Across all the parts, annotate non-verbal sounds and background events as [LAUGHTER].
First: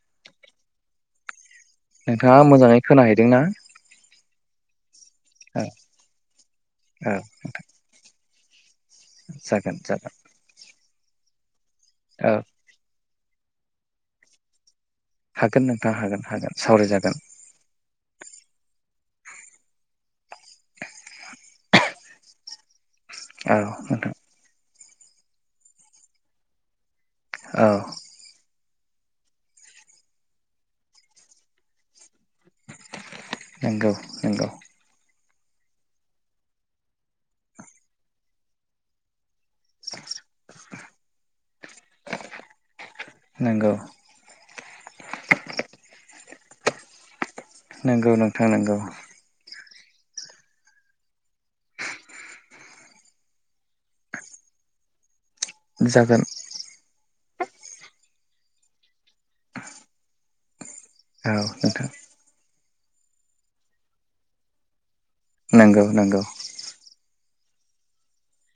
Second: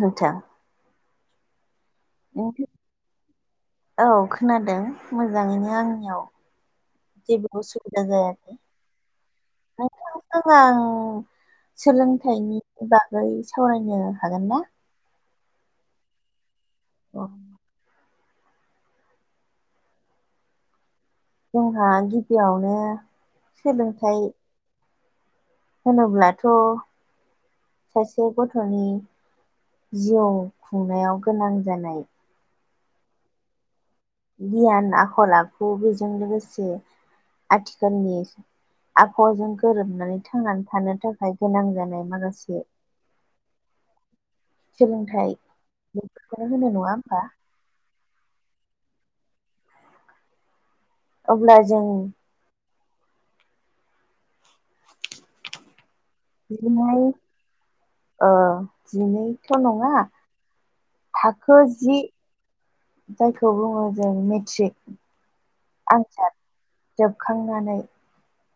मिथियां नोंथाङा मोजाङै खोनाहैदों ना औ खोनादों मोजाङैनो आंनियाव औ जेबो उसुबिदा जायाखै जागोन जागोन गोबां औ सोलोंथाइनि बागै सावरायनो हागोन ना हागोन नोंथाङा हागोन हागोन सावरायजागोन जोंहा गिबियावनो औ नोंथां सोलोंथाइ होनोब्लाथ' औ सासे गथ'नि जिउ खुंनायाव गोनां जानाय नंगौ नंगौ गियान आखल आ खु बेजों लोगोसे आथिखालनि आबहावाजों गोरोबनानै थांनानै थानो थाखाय गोनां जानाय माखासे नंगौ सोलोंथाइ बेफोरखौनो होनो नङा होमबा नोंगौ नोंथां नंगौ अब्ला जों जागोन जिनै ओ जिनैथ' नङा औ थाखो नोंथां जि जायखौ बुङो जों मेट्रिक नंगौ नंगौ आनजाद जोबखांनानै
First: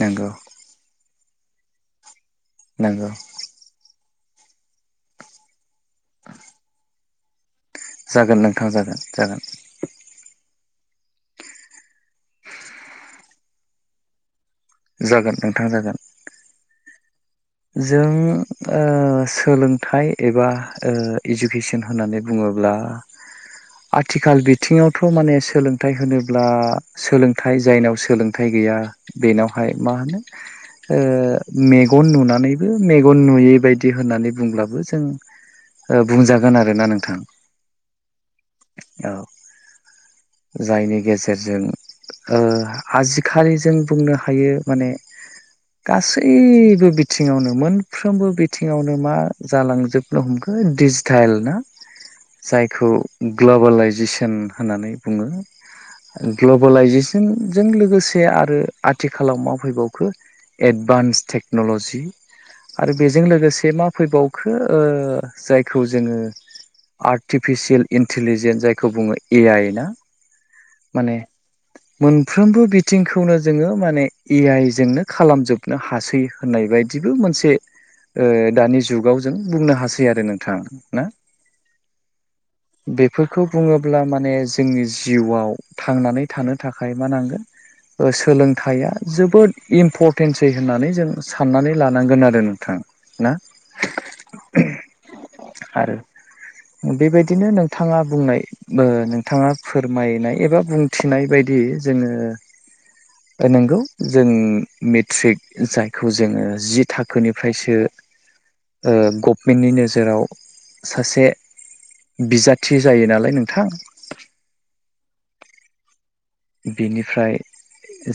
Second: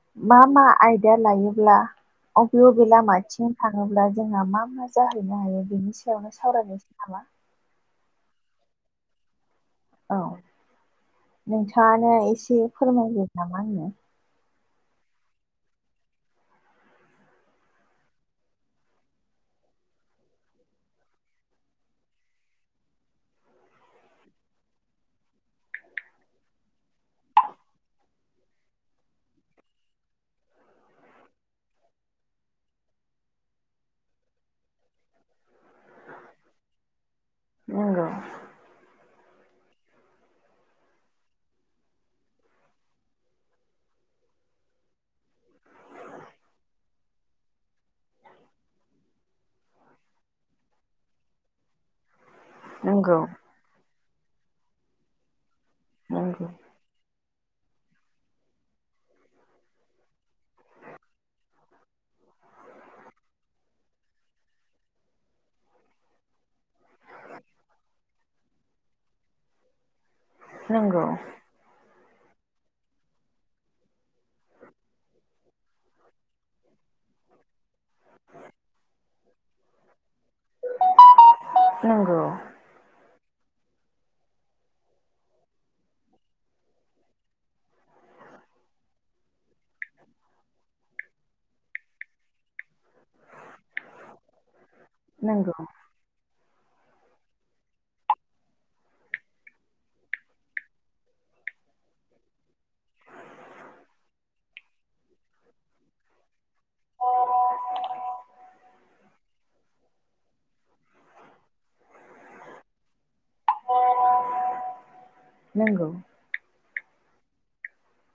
नंगौ मा मा आयदा लायोब्ला आरो बबे नंगौ लामाथिं थाङोब्ला जोंहा मा मा जाहैनो हायो बेनि सायावनो सावरायनोसै नामा जागोन नोंथां जागोन जागोन औ नोंथाङानो एसे फोरमायदो ना माहोनो जागोन नोंथां जागोन जों ओ सोलोंथाइ एबा ओ इडुकेसन होननानै बुङोब्ला आथिखाल बिथिङावथ' माने सोलोंथाइ होनोब्ला सोलोंथाइ जायनाव सोलों थाइ गैया बेनावहाय मा होनो ओ मेगन नुनानै नैबो मेगन नुयै बायदि होननानै बुंब्लाबो जों ओ बुंजागोन आरो ना नोंथां नंगौ औ जायनि गेजेरजों ओ आजिखालि जों बुंनो हायो माने गासैबो बि थिङावनो मोनफ्रोमबो बिथिङावनो मा जालांजोबनो हमखो डिजिटेल ना [INAUDIBLE] जायखौ नंगौ ग्लबेलाायजेसन होननानै बुङो। नंगौ ग्लबेलाइजेसनजों लोगोसे आरो आथिखालाव मा फैबावखो एडभान्स टेक्न'ल'जि आरो बेजों लोगोसे मा फैबावखो जायखौ जोङो आर्टिफिसियेल इन्टिलिजेन्स जायखौ बुङो ए आइ ना नंगौ माने मोनफ्रोमबो बिथिंखौनो जोङो माने ए आइ जोंनो खालामजोबनो हासै होननाय बायदि बिबो मोनसे ओ दानि जुगाव जों बुंनो हासै आरो नोंथां ना नोंगौ बेफोरखौ बुङोब्ला माने जोंनि जिउआव थांनानै थानो थाखाय मा नांगोन सोलोंथाइया जोबोद इम्परटेन्सै होननानै जों साननानै लानांगोन आरो नोंथां ना औ नंगौ आरो बेबायदिनो नोंथाङा बुंनाय नोंथाङा फोरमायनाय एबा बुंथिनाय बायदि जोङो नंगौ जों मेट्रिक जायखौ जोङो जि थाखोनिफ्रायसो ओ गभमेन्टनि नोजोराव सासे बिजाथि जायो नालाय नोंथां नंगौ बेनिफ्राय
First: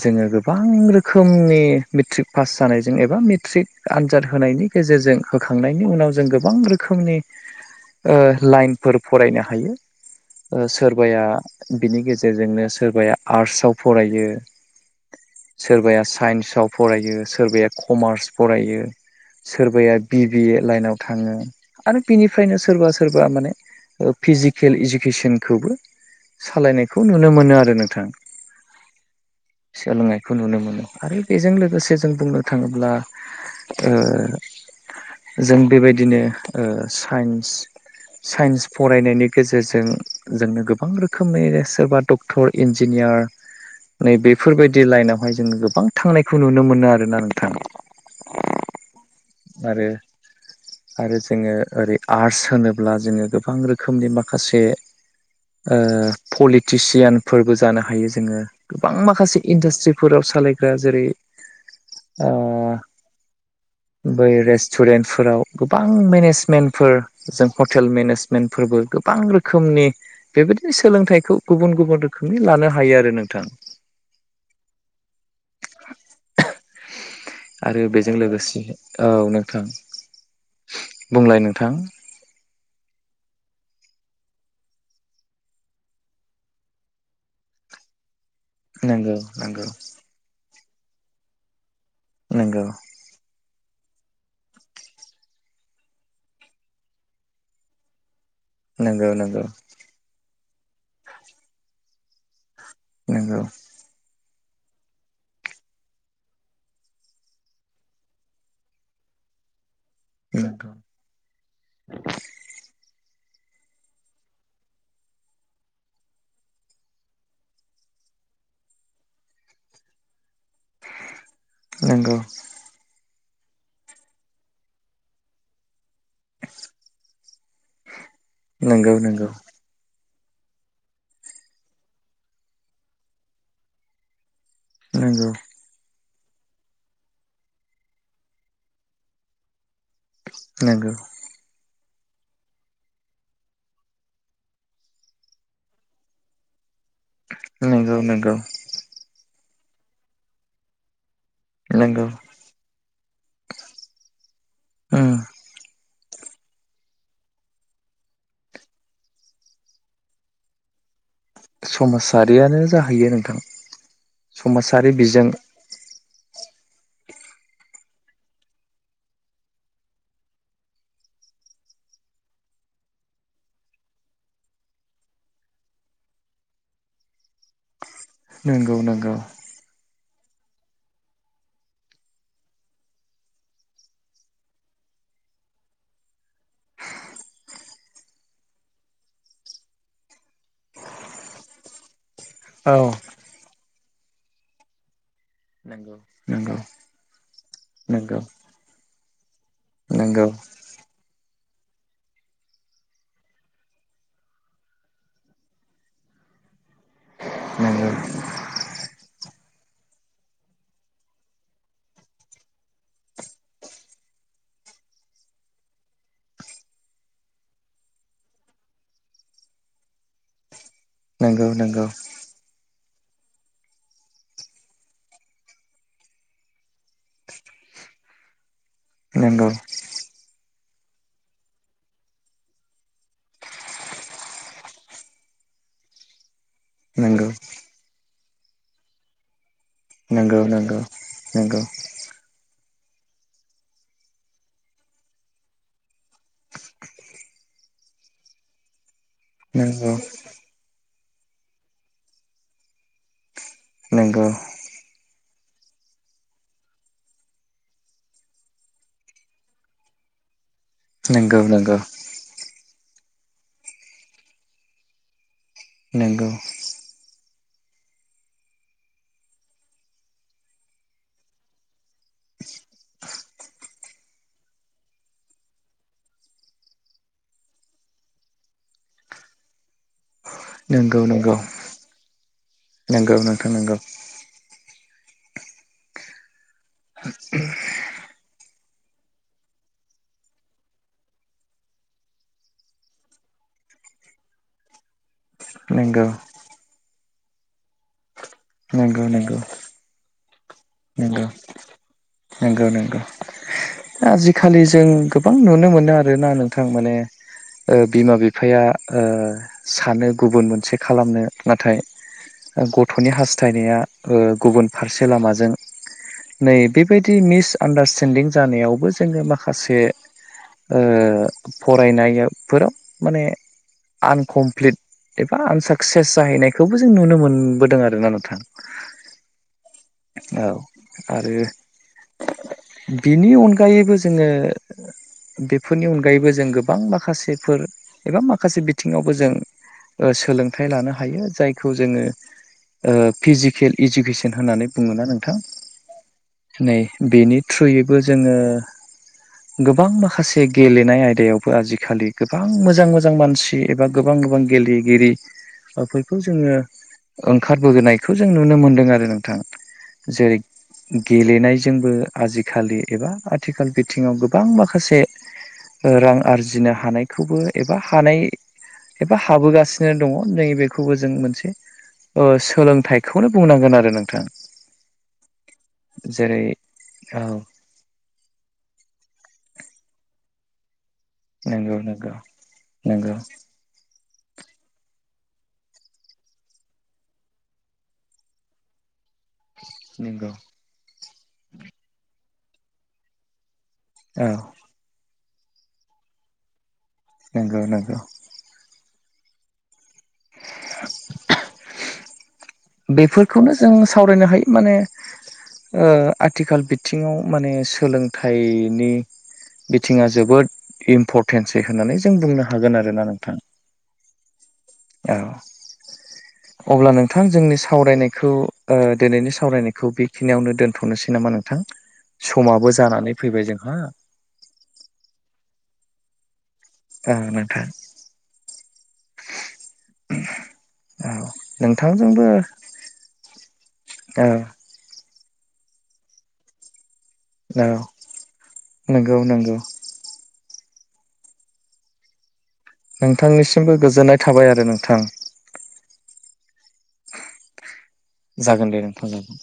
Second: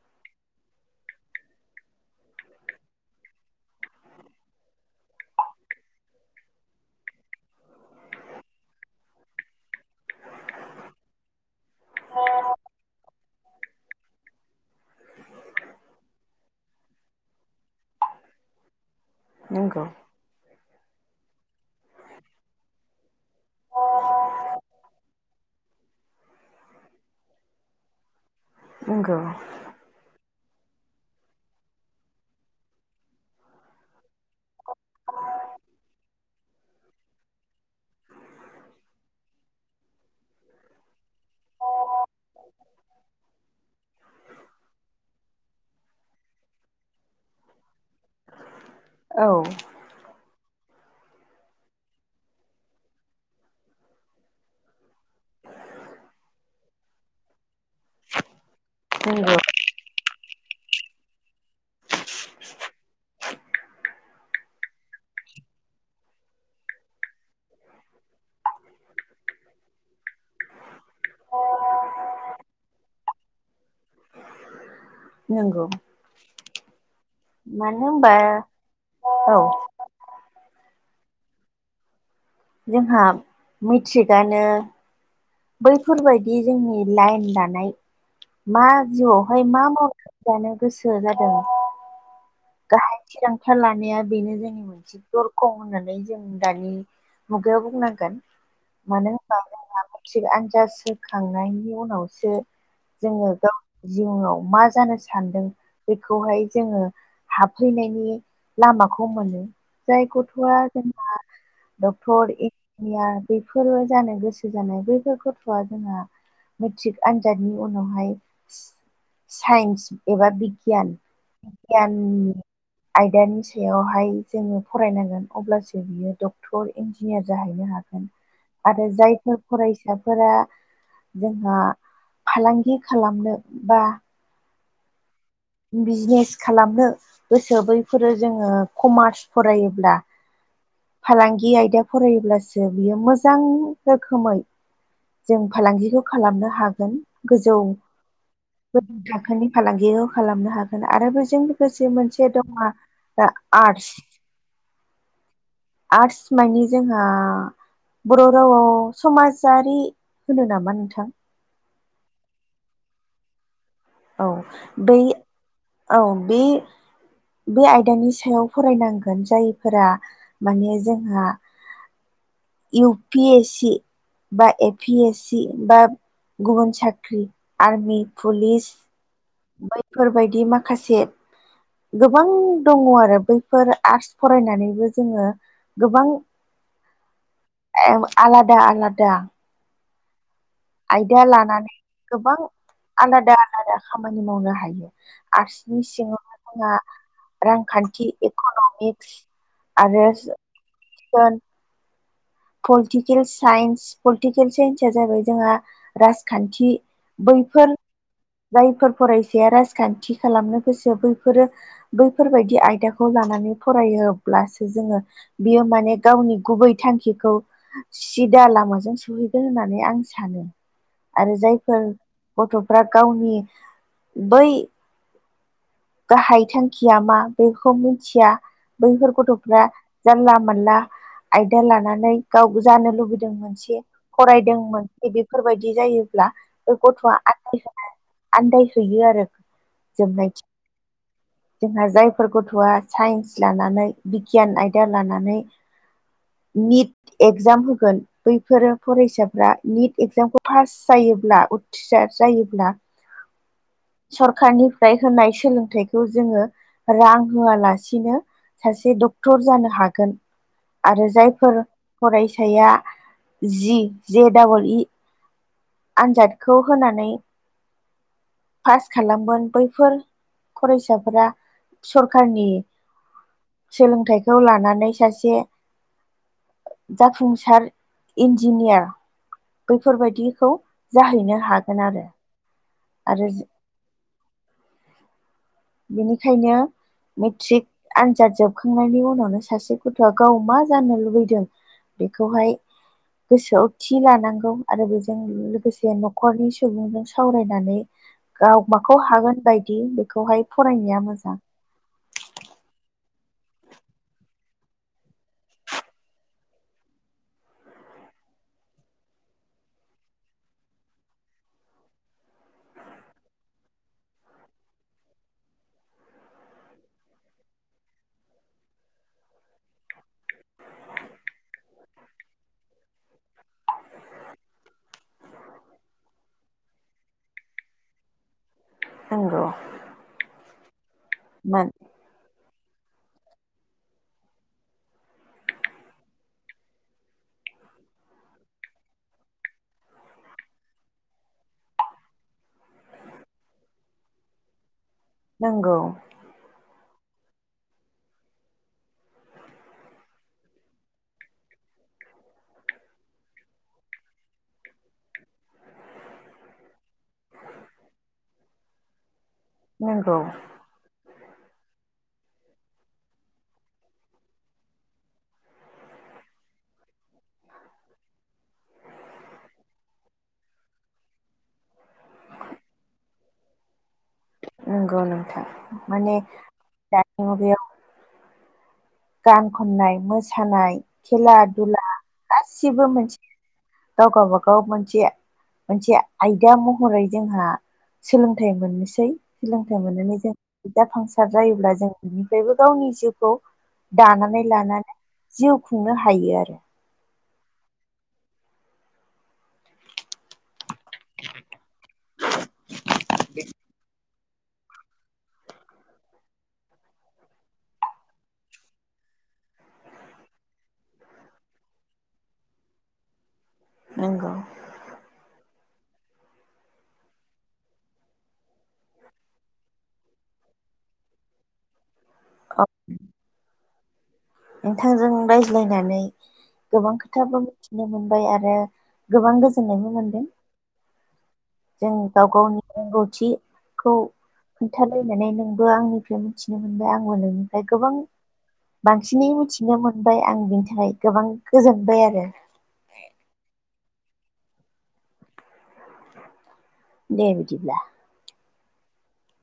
जोङो गोबां रोखोमनि मेट्रिक पास जानायजों एबा मेट्रिक आनजाद होनायनि गेजेरजों होखांनायनि उनाव जों गोबां रोखोमनि ओ लाइनफोर फरायनो हायो सोरबाया बिनि गेजेरजोंनो सोरबाया आर्टसआव फरायो सोरबाया साइन्सआव फरायो सोरबाया कमार्स फरायो नंगौ नंगौ सोरबाया बि बिए लाइनाव थाङो आरो बिनिफ्रायनो सोरबा सोरबा माने फिजिकेल इडुकेसनखौबो सालायनायखौ नुनो मोनो आरो नोंथां नंगौ सोलोंनायखौ नुनो मोनो आरो बेजों लोगोसे जों बुंनो थाङोब्ला ओ जों बेबायदिनो ओ साइन्स साइन्स फरायनायनि गेजेरजों जोंनो गोबां रोखोमनि सोरबा डक्टर इन्जिनियार नै बेफोरबायदि लाइनावहाय जोङो गोबां थांनायखौ नुनो मोनो आरो ना नोंथां औ आरो आरो जोङो ओरै आर्ट्स होनोब्ला जोङो गोबां रोखोमनि माखासे ओ पलिटिसियानफोरबो जानो हायो जोङो गोबां नंगौ माखासे इन्डास्ट्रि फोर सालायग्रा जेरै ओ बै रेस्टुरेन्टफोराव गोबां मेनेजमेन्टफोर जों हटेल मेनेजमेन्टफोरबो गोबां रोखोमनि बेबायदिनो सोलोंथाइखौ गुबुन गुबुन रोखोम नो लानो हायो आरो नोंथां नंगौ मानो आरो बेजों होनबा लोगोसे औ नोंथां बुंलाय नोंथां जोंहा मेट्रिकआनो बैफोरबायदि जोंनि लाइन लानाय मा नंगौ जिउआवहाय मा नंगौ मावो जानो गोसो जादों नोंगौ आ थिरांथा लानाया बेनो जोंनि मोन से दरखं होननानै जों दानि मुगायाव बुंनांगोन मानो होनबा नंगौ नंगौ जोंहा थिग आनजाद होखांनायनि उनावसो जोङो नंगौ गाव जिउआव मा जानो सानदों बेखौहाय जोङो हाबफैनायनि लामाखौ मोनो जाय गथ'आ नंगौ जेनेबा डक्टर इन्जिनियार बेफोरबो जानो गोसो जानाय बैफोर गथ'आ जोंहा मेट्रिक आनजादनि उनावहाय साइन्स एबा बिगियान बिगान नंगौ आयदानि सायावहाय जोङो फरायनांगोन अब्लासो बियो डक्टर इन्जिनियार जाहैनो हागोन आरो नंगौ नंगौ जायफोर फरायसाफोरा जोंहा फालांगि खालामनो बा नगौ बिजनेस खालामनो गोसो बैफोरो जोङो कमार्स फरायोब्ला नंगौ फालांगि आयदा फरायोब्लासो बियो मोजां रोखोमै जों फालांगिखौ खालामनो हागोन गोजौ नंगौ नंगौ गोजौ थाखोनि फालांगिखौ खालामनो हागोन आरो बेजों लोगोसे नंगौ मोनसे दङ आर्टस उम आर्ट्स माने जोंहा बर' रावआव समाजारि होनो नामा नोंथां समाजारियानो जाहैयो नोंथां औ समाजारि बै बिजों औ बे बे आयदानि सायाव फरायनांगोन जायफोरा माने जोंहा इउ पि एस सि बा ए पि एस सि बा गुबुन साख्रि आर्मि पुलिस नंगौ नंगौ बैफोरबायदि माखासे गोबां दङ आरो बैफोर आर्ट्स फरायनानैबो जोङो गोबां आलादा आलादा आयदा लानानै गोबां औ आलादा आलादा खामानि मावनो हायो आर्टसनि नंगौ सिङाव नंगौ जोंहा रांखान्थि नंगौ इकनमिक्स आरो नंगौ [UNINTELLIGIBLE] पलिटिकेल साइन्स पलिटिकेल साइन्सआ जाबाय जोंहा राजखान्थि बैफोर जायफोर फरायसाया राजखानथि खालामनो गोसो बैफोरो बैफोरबायदि आयदाखौ लानानै फरायोब्लासो जोङो बियो माने गावनि गुबै थांखिखौ खौ सिदा लामाजों सहैगोन होननानै आं सानो आरो नंगौ नंगौ जायफोर गथ'फ्रा गावनि बै गाहाय थांखिया मा बेखौ मिथिया बैफोर नंगौ गथ'फ्रा जानला मानला आयदा लानानै गाव जानो लुगैदों फरायदों मोन बेफोरबायदि जायोब्ला बे गथ'आ नंगौ आनदाय हैयो आरो जोबनायथि नंगौ नंगौ नंगौ जोंहा जायफोर गथ'आ साइन्स लानानै बिगियान आयदा लानानै निट एगजाम होगोन बैफोरो फरायसा फ्रा निट एक्जामखौ पास जायोब्ला उथ्रिसार जायोब्ला नंगौ नंगौ सरखारनिफ्राय होनाय सोलों थाइखौ जोङो रां होआलासिनो सासे डक्टर जानो हागोन आरो नंगौ नंगौ जायफोर फरायसाया जि जे डाबल इ आनजादखौ होनानै पास खालामगोन बैफोर फरायसाफोरा सरखारारनि सोलोंथाइखौ लानानै सासे जाफुंसार इन्जिनियार बैफोरबायदि खौ जाहैनो हागोन आरो नोंगौ आरो नोंथां नोंगौ बेनिखायनो मेट्रिक आनजाद जोबखांनायनि उनावनो सासे गथ'आ गाव मा जानो लुबैदों बेखौहाय गोसोआव थि लानांगौ आरो बेजों लोगोसे न'खरनि सुबुंजों सावरायनानै गाव माखौ हागोन बाय दि बेखौहाय फरायनाया नोंगौ मोजां नोंगौ नोंगौ आजिखालि जों गोबां नुनो मोनो आरोना नोंथां माने ओ बिमा बिफाया सानो गुबुन मोनसे खालामनो नाथाय गथ'नि हास्थायनाया ओ गुबुन फारसे लामाजों नै बेबायदि मिसआन्डारस्टेन्दिं जानायावबो जोङो माखासे फरायनायाफोराव माने आनकमप्लिट एबा आनसाकसेस जाहैनायखौबो जों नुनो मोनबोदों आरोना नोंथां नंगौ औ आरो मोन बिनि अनगायैबो जोङो बेफोरनि अनगायैबो जों गोबां माखासेफोर एबा माखासे बिथिङावबो जों सोलोंथाइ लानो हायो जायखौ जोङो फिजिकेल इडुकेसन होननानै बुङोना नोंथां नंगौ नै बेनि थ्रुयैबो जोङो गोबां माखासे गेलेनाय आयदायावबो आजिखालि गोबां मोजां मोजां मानसि एबा गोबां गोबां गेलेगिरिफोरखौ जोङो ओंखारबोनायखौ जों नुनो मोनदों आरो नोंथां नंगौ जेरै गेलेनायजोंबो आजिखालि एबा आथिखाल बिथिङाव गोबां माखासे रां आरजिनो हानायखौबो एबा हानाय एबा हाबोगासिनो दङ नै बेखौबो जों मोनसे ओ सोलोंथाइखौनो बुंनांगोन आरो नोंथां नंगौ नोंथां माने जेरै औ दानि मुगायाव गान खननाय मोसानाय खेला नंगौ दुला नंगौ गासिबो नंगौ मोनसे गाव गावबागाव मोनसे मोनसे आयदा महरै जोंहा सोलोंथाइ मोननोसै सोलोंथाइ मोननानै जों जाफुंसार जायोब्ला जों बिनिफ्रायबो गावनि जिउखौ औ दानानै लानानै जिउ खुंनो हायो आरो नोंगौ नोंगौ [UNINTELLIGIBLE] बेफोरखौनो जों सावरायनो हायो माने आथिखाल बिथिङाव माने सोलोंथाइनि बिथिङा जोबोद इम्परटेन्सै होननानै जों बुंनो हागोन आरोना नोंथां नंगौ औ अब्ला नोंथां जोंनि सावरायनायखौ दिनैनि सावरायनायखौ बेखिनियावनो दोनथ'नोसै नामा नोंथां समाबो जानानै फैबाय जोंहा नोंथांजों रायज्लायनानै गोबां ओ खोथाबो नोंथां मिथिनो मोनबाय आरो गोबां गोजोननायबो मोनदों औ जों नोंथांजोंबो गाव गावनि रोंगौथिखौ औ खोन्थालायनानै नोंबो आंनिफ्राय मिथिनो मोनबाय आंबो नोंनिफ्राय औ गोबां नंगौ बांसिनै नंगौ मिथिनो मोन बाय आं बिनि थाखाय गोबां गोजोनबाय आरो नोंथांनिसिमबो गोजोननाय थाबाय आरो नोंथां दे बिदिब्ला जागोन दे नोंथां जागोन